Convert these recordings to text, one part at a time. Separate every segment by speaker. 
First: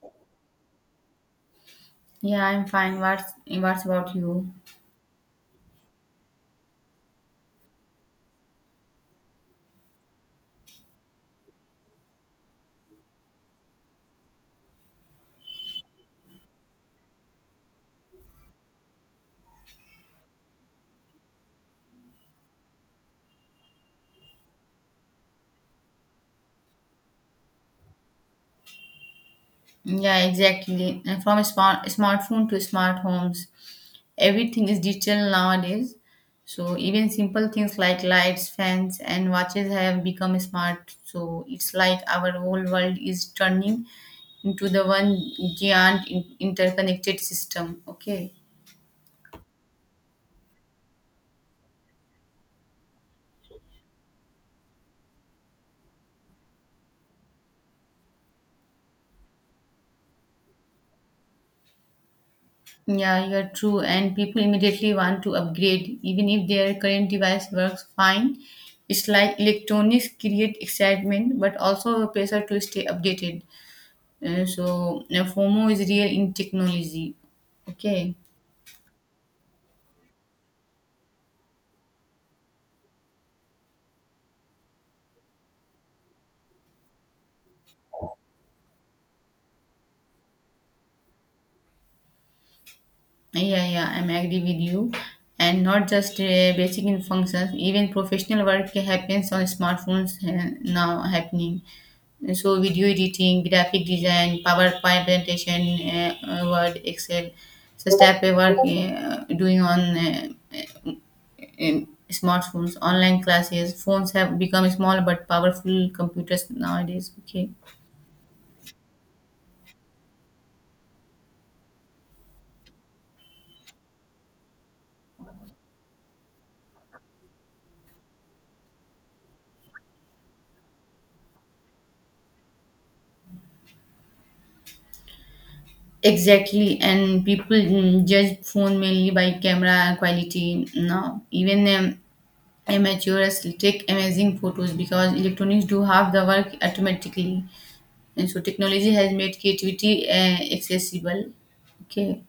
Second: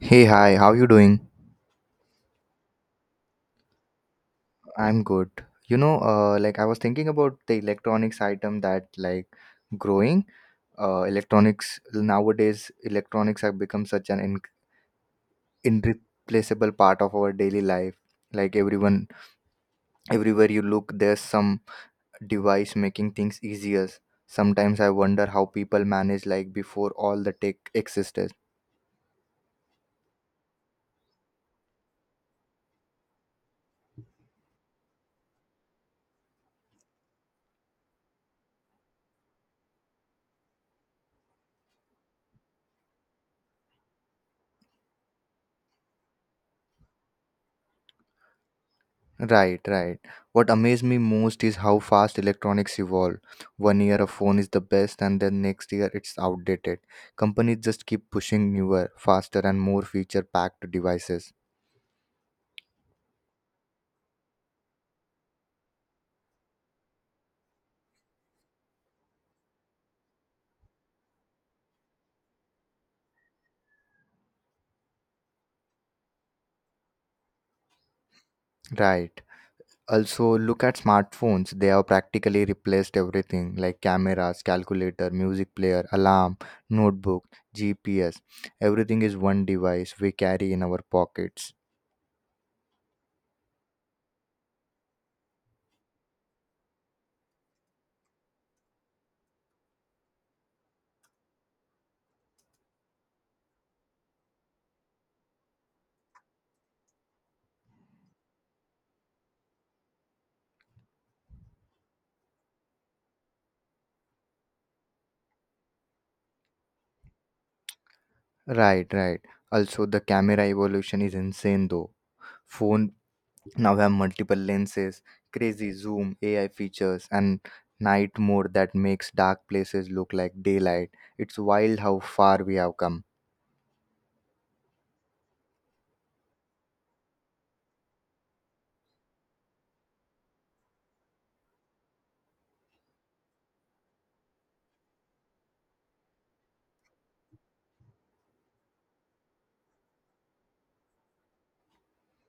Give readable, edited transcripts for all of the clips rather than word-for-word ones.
Speaker 1: Hey, hi, how you doing?
Speaker 2: Yeah, I'm fine. What's about you?
Speaker 1: I'm good. Like I was thinking about the electronics item that like growing. Electronics nowadays, electronics have become such an in irreplaceable part of our daily life. Like everyone, everywhere you look, there's some device making things easier. Sometimes I wonder how people manage like before all the tech existed.
Speaker 2: Yeah, exactly. And from smart smartphone to smart homes, everything is digital nowadays. So even simple things like lights, fans, and watches have become smart. So it's like our whole world is turning into the one giant interconnected system. Okay.
Speaker 1: Right, right. What amazed me most is how fast electronics evolve. One year a phone is the best, and then next year it's outdated. Companies just keep pushing newer, faster, and more feature packed devices.
Speaker 2: Yeah, you're true. And people immediately want to upgrade, even if their current device works fine. It's like electronics create excitement, but also a pressure to stay updated. So FOMO is real in technology. Okay.
Speaker 1: Right. Also, look at smartphones. They have practically replaced everything like cameras, calculator, music player, alarm, notebook, GPS. Everything is one device we carry in our pockets.
Speaker 2: Yeah, yeah, I'm agree with you. And not just basic in functions, even professional work happens on smartphones now happening. So video editing, graphic design, PowerPoint presentation, Word, Excel, so step by work doing on in smartphones, online classes. Phones have become small but powerful computers nowadays. Okay.
Speaker 1: Right, right. Also, the camera evolution is insane though. Phone now we have multiple lenses, crazy zoom, ai features, and night mode that makes dark places look like daylight. It's wild how far we have come.
Speaker 2: Exactly, and people judge phone mainly by camera quality now. Even amateurs take amazing photos because electronics do half the work automatically. And so technology has made creativity accessible. Okay.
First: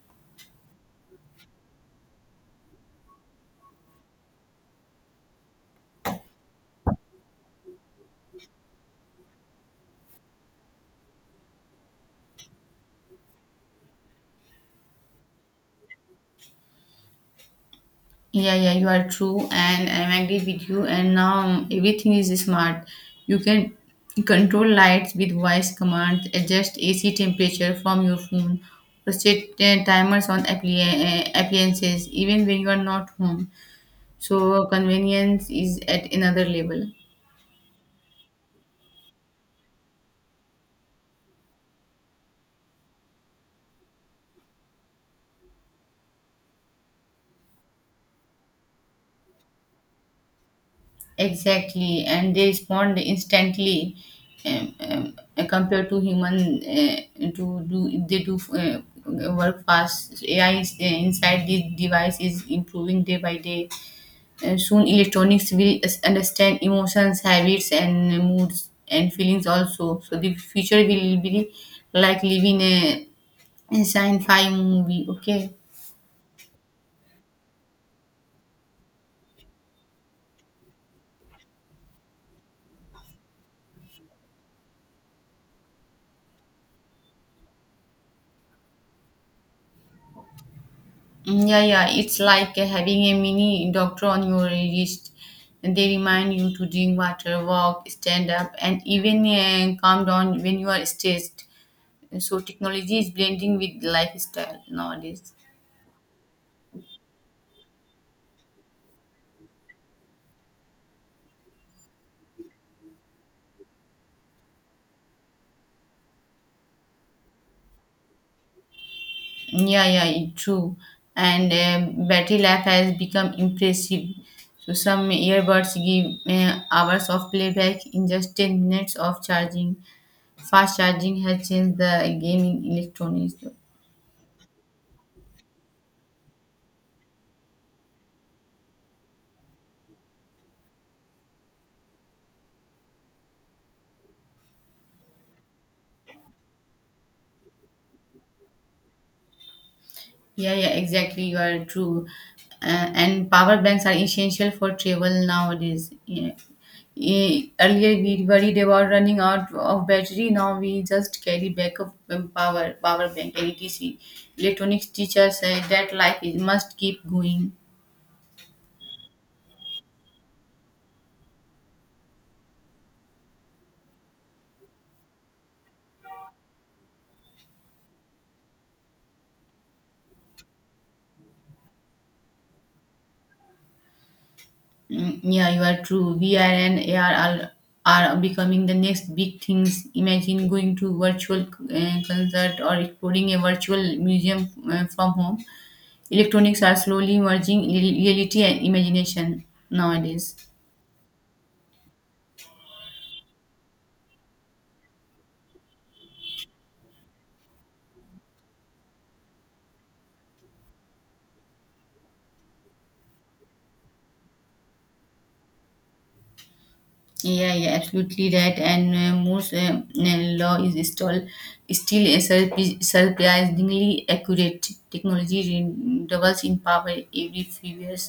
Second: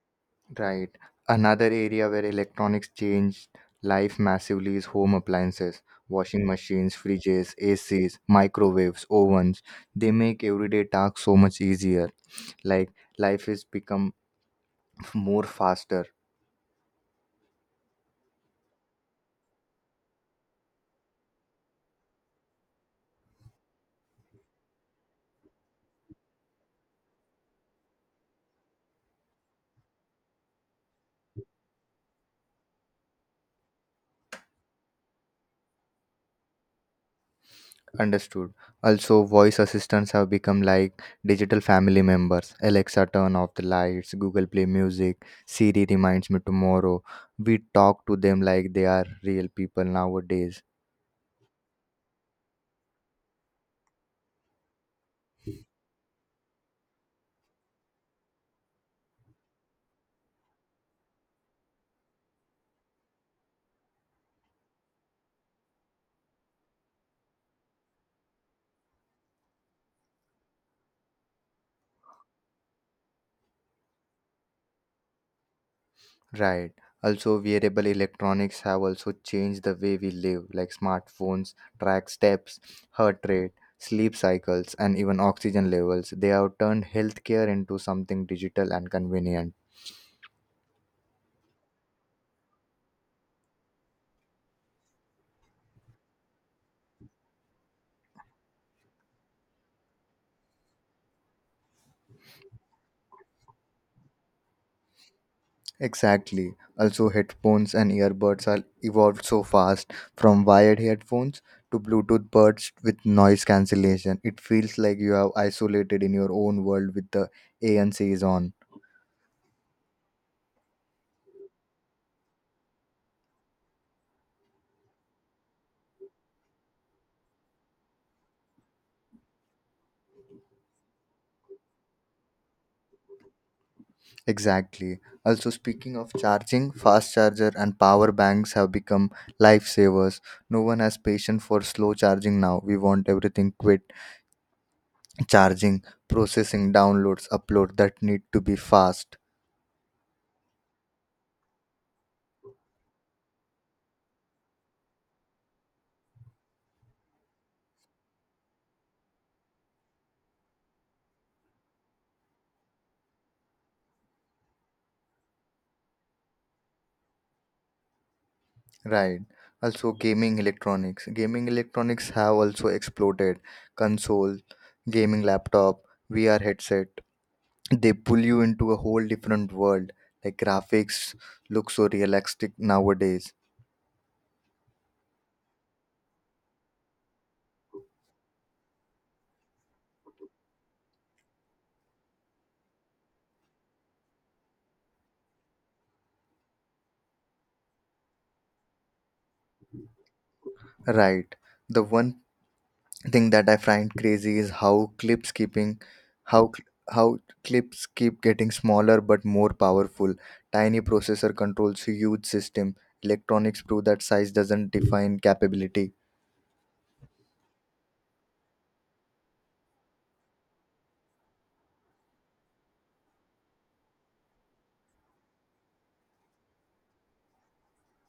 Speaker 1: Right, another area where electronics changed life massively is home appliances: washing machines, fridges, acs, microwaves, ovens. They make everyday tasks so much easier. Like life has become more faster.
Speaker 2: Yeah, yeah, you are true, and I'm agree with you. And now everything is smart. You can control lights with voice commands, adjust AC temperature from your phone, or set timers on appliances even when you are not home. So convenience is at another level.
Speaker 1: Understood. Also, voice assistants have become like digital family members. Alexa, turn off the lights. Google Play Music. Siri reminds me tomorrow. We talk to them like they are real people nowadays.
Speaker 2: Exactly, and they respond instantly compared to human to do they do work fast. AI inside the device is improving day by day. And soon, electronics will understand emotions, habits, and moods and feelings also. So the future will be like living a sci-fi movie. Okay.
Speaker 1: Right. Also, wearable electronics have also changed the way we live, like smartphones track steps, heart rate, sleep cycles, and even oxygen levels. They have turned healthcare into something digital and convenient.
Speaker 2: Yeah, yeah, it's like having a mini doctor on your wrist. They remind you to drink water, walk, stand up, and even calm down when you are stressed. So technology is blending with lifestyle nowadays.
Speaker 1: Exactly. Also, headphones and earbuds are evolved so fast from wired headphones to Bluetooth buds with noise cancellation. It feels like you are isolated in your own world with the ANC is on.
Speaker 2: Yeah, yeah, true. And battery life has become impressive. So some earbuds give hours of playback in just 10 minutes of charging. Fast charging has changed the gaming electronics.
Speaker 1: Exactly. Also, speaking of charging, fast charger and power banks have become lifesavers. No one has patience for slow charging now. We want everything quick: charging, processing, downloads, upload that need to be fast.
Speaker 2: Yeah, yeah, exactly. You are true. And power banks are essential for travel nowadays. Yeah. Earlier we worried about running out of battery. Now we just carry backup power bank, and etc. Electronics teacher said that life is must keep going.
Speaker 1: Right. Also, gaming electronics. Gaming electronics have also exploded. Console, gaming laptop, VR headset. They pull you into a whole different world. Like graphics look so realistic nowadays.
Speaker 2: Yeah, you are true. VR and AR are becoming the next big things. Imagine going to virtual concert or exploring a virtual museum from home. Electronics are slowly merging reality and imagination nowadays.
Speaker 1: Right. The one thing that I find crazy is how clips keeping, how cl- how clips keep getting smaller but more powerful. Tiny processor controls huge system. Electronics prove that size doesn't define capability.
Speaker 2: Yeah, yeah, absolutely right. And Moore's law is still a surprisingly accurate. Technology doubles in power every few years,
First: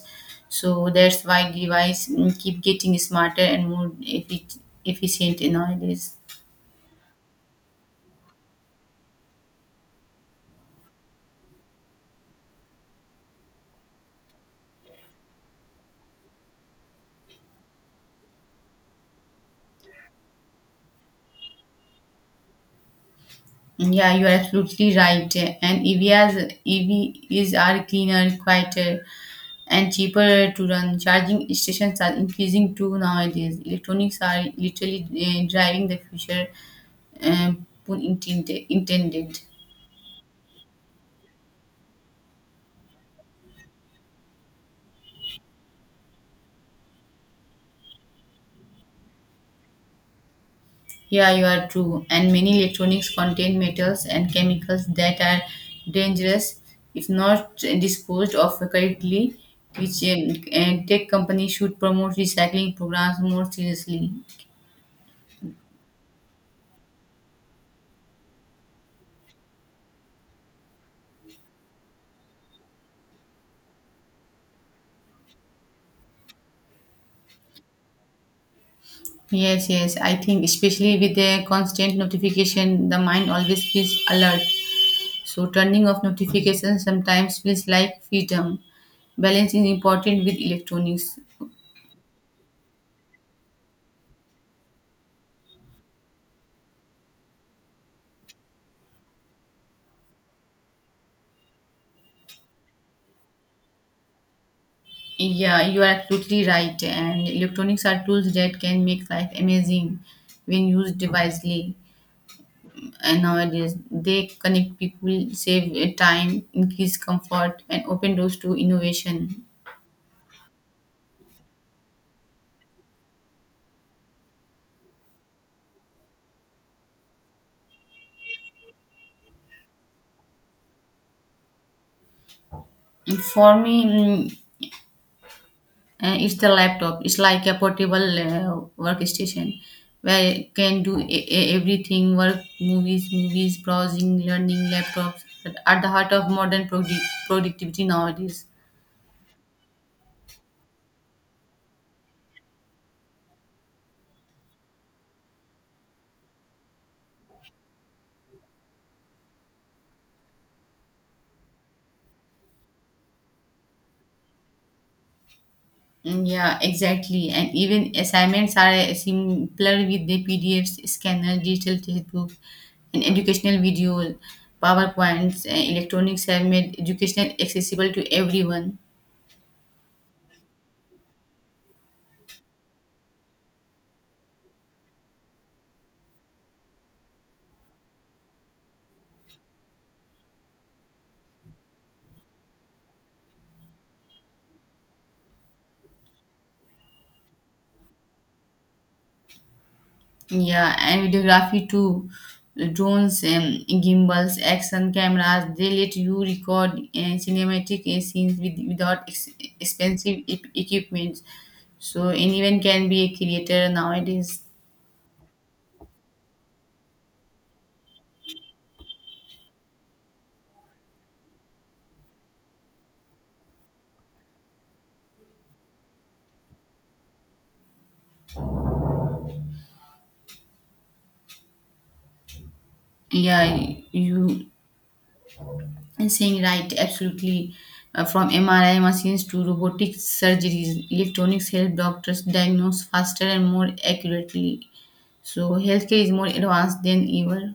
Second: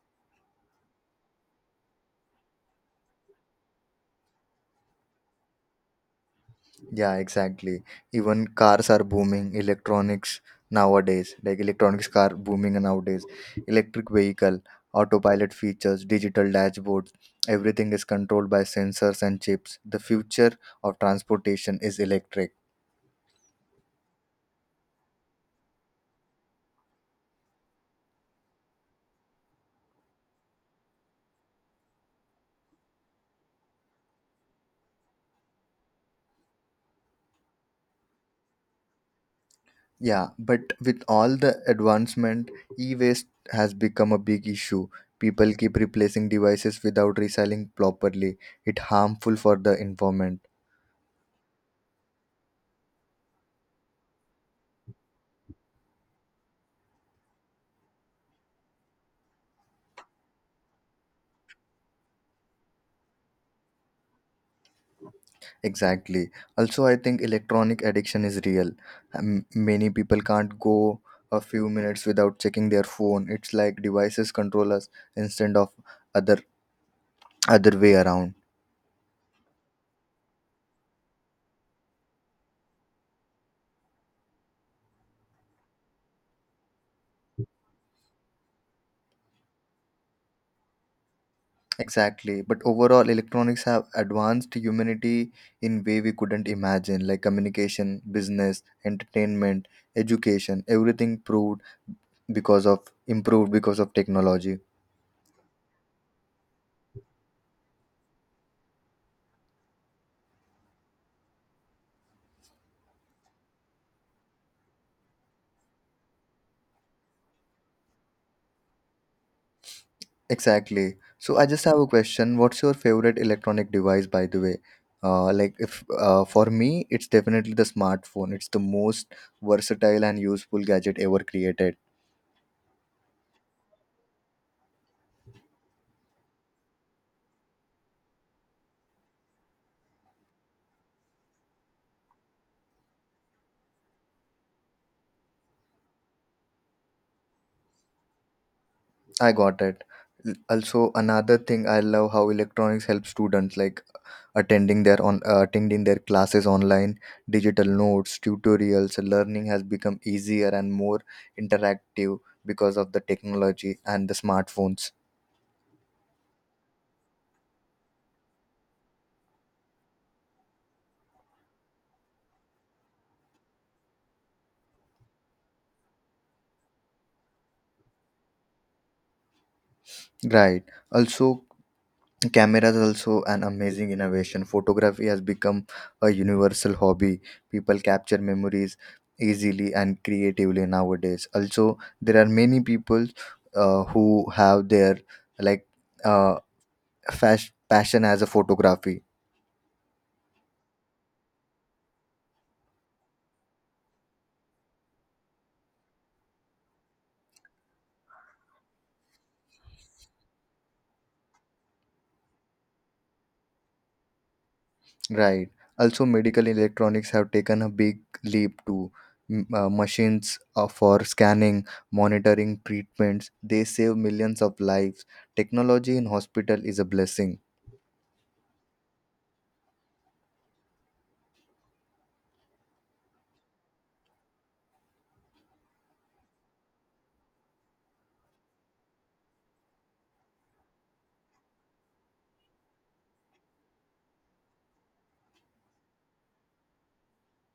Speaker 2: so that's why device keep getting smarter and more efficient nowadays.
Speaker 1: Yeah, exactly. Even cars are booming, electronics nowadays, like electronics car booming nowadays, electric vehicle, autopilot features, digital dashboards, everything is controlled by sensors and chips. The future of transportation is electric.
Speaker 2: Yeah, you are absolutely right. And EVs are cleaner, quieter, and cheaper to run. Charging stations are increasing too nowadays. Electronics are literally driving the future, pun intended.
Speaker 1: Yeah, but with all the advancement, e-waste has become a big issue. People keep replacing devices without recycling properly. It harmful for the environment.
Speaker 2: Yeah, you are true. And many electronics contain metals and chemicals that are dangerous if not disposed of correctly, which and tech companies should promote recycling programs more seriously.
Speaker 1: Exactly. Also, I think electronic addiction is real. Many people can't go a few minutes without checking their phone. It's like devices control us instead of other other way around.
Speaker 2: Yes, yes, I think especially with the constant notification, the mind always is alert. So, turning off notifications sometimes feels like freedom. Balance is important with electronics.
Speaker 1: Exactly. But overall, electronics have advanced humanity in way we couldn't imagine, like communication, business, entertainment, education. Everything proved because of improved because of technology.
Speaker 2: Yeah, you are absolutely right. And electronics are tools that can make life amazing when used wisely. And nowadays, they connect people, save time, increase comfort, and open doors to innovation.
Speaker 1: Exactly. So I just have a question. What's your favorite electronic device, by the way? Like if For me, it's definitely the smartphone. It's the most versatile and useful gadget ever created.
Speaker 2: For me, mm, and it's the laptop. It's like a portable workstation where you can do everything: work, movies, browsing, learning. Laptops at the heart of modern productivity nowadays.
Speaker 1: I got it. Also, another thing I love how electronics help students like attending their classes online, digital notes, tutorials. Learning has become easier and more interactive because of the technology and the smartphones.
Speaker 2: Yeah, exactly. And even assignments are simpler with the PDFs, scanner, digital textbook, and educational video, PowerPoints. And electronics have made education accessible to everyone.
Speaker 1: Right. Also, camera is also an amazing innovation. Photography has become a universal hobby. People capture memories easily and creatively nowadays. Also there are many people who have their like uh, passion as a photography.
Speaker 2: Yeah, and videography too. Drones, gimbals, action cameras, they let you record cinematic scenes without expensive equipment. So anyone can be a creator nowadays.
Speaker 1: Right, also medical electronics have taken a big leap to machines for scanning, monitoring treatments. They save millions of lives. Technology in hospital is a blessing.
Speaker 2: Yeah, you are saying right, absolutely. From MRI machines to robotic surgeries, electronics help doctors diagnose faster and more accurately. So healthcare is more advanced than ever.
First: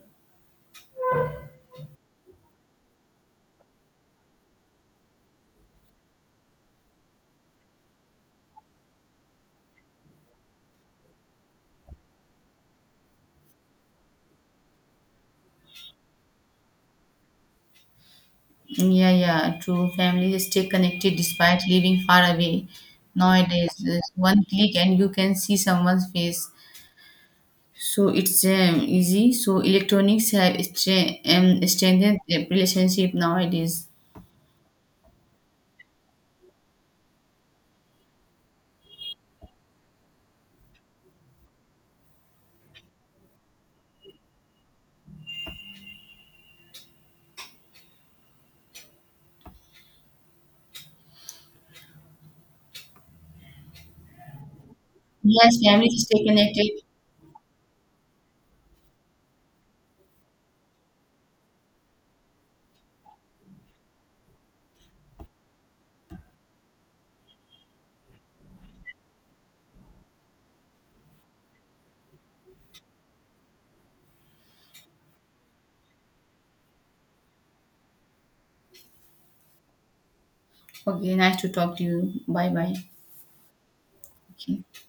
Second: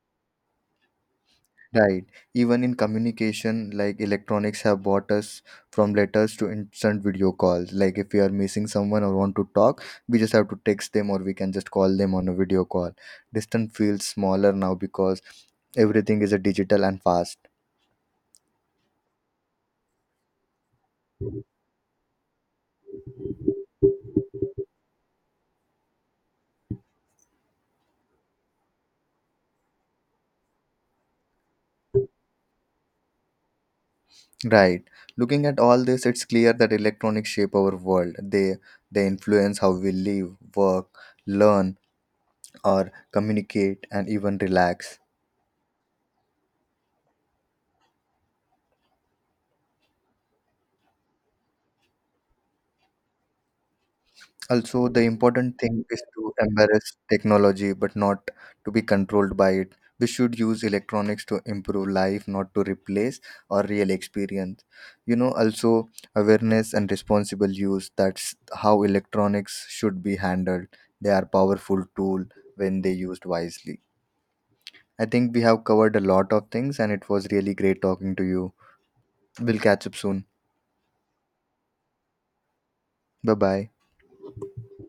Speaker 1: Right. Even in communication, like electronics have brought us from letters to instant video calls. Like if we are missing someone or want to talk, we just have to text them or we can just call them on a video call. Distance feels smaller now because everything is a digital and fast.
Speaker 2: Yeah, yeah, true. Families stay connected despite living far away. Nowadays, there's one click and you can see someone's face. So it's easy. So electronics have strengthened the relationship nowadays.
Speaker 1: Right. Looking at all this, it's clear that electronics shape our world. They influence how we live, work, learn, or communicate and even relax. Also, the important
Speaker 2: Yes,
Speaker 1: thing is
Speaker 2: families stay
Speaker 1: to
Speaker 2: connected.
Speaker 1: embrace technology but not to be controlled by it. We should use electronics to improve life, not to replace our real experience. You know, also awareness and responsible use, that's how electronics should be handled. They are powerful tool when they used wisely. I think we have covered a lot of things and it was really great talking to you. We'll catch up soon.
Speaker 2: Okay, nice to talk to you. Bye bye.
Speaker 1: Bye bye.
Speaker 2: Okay.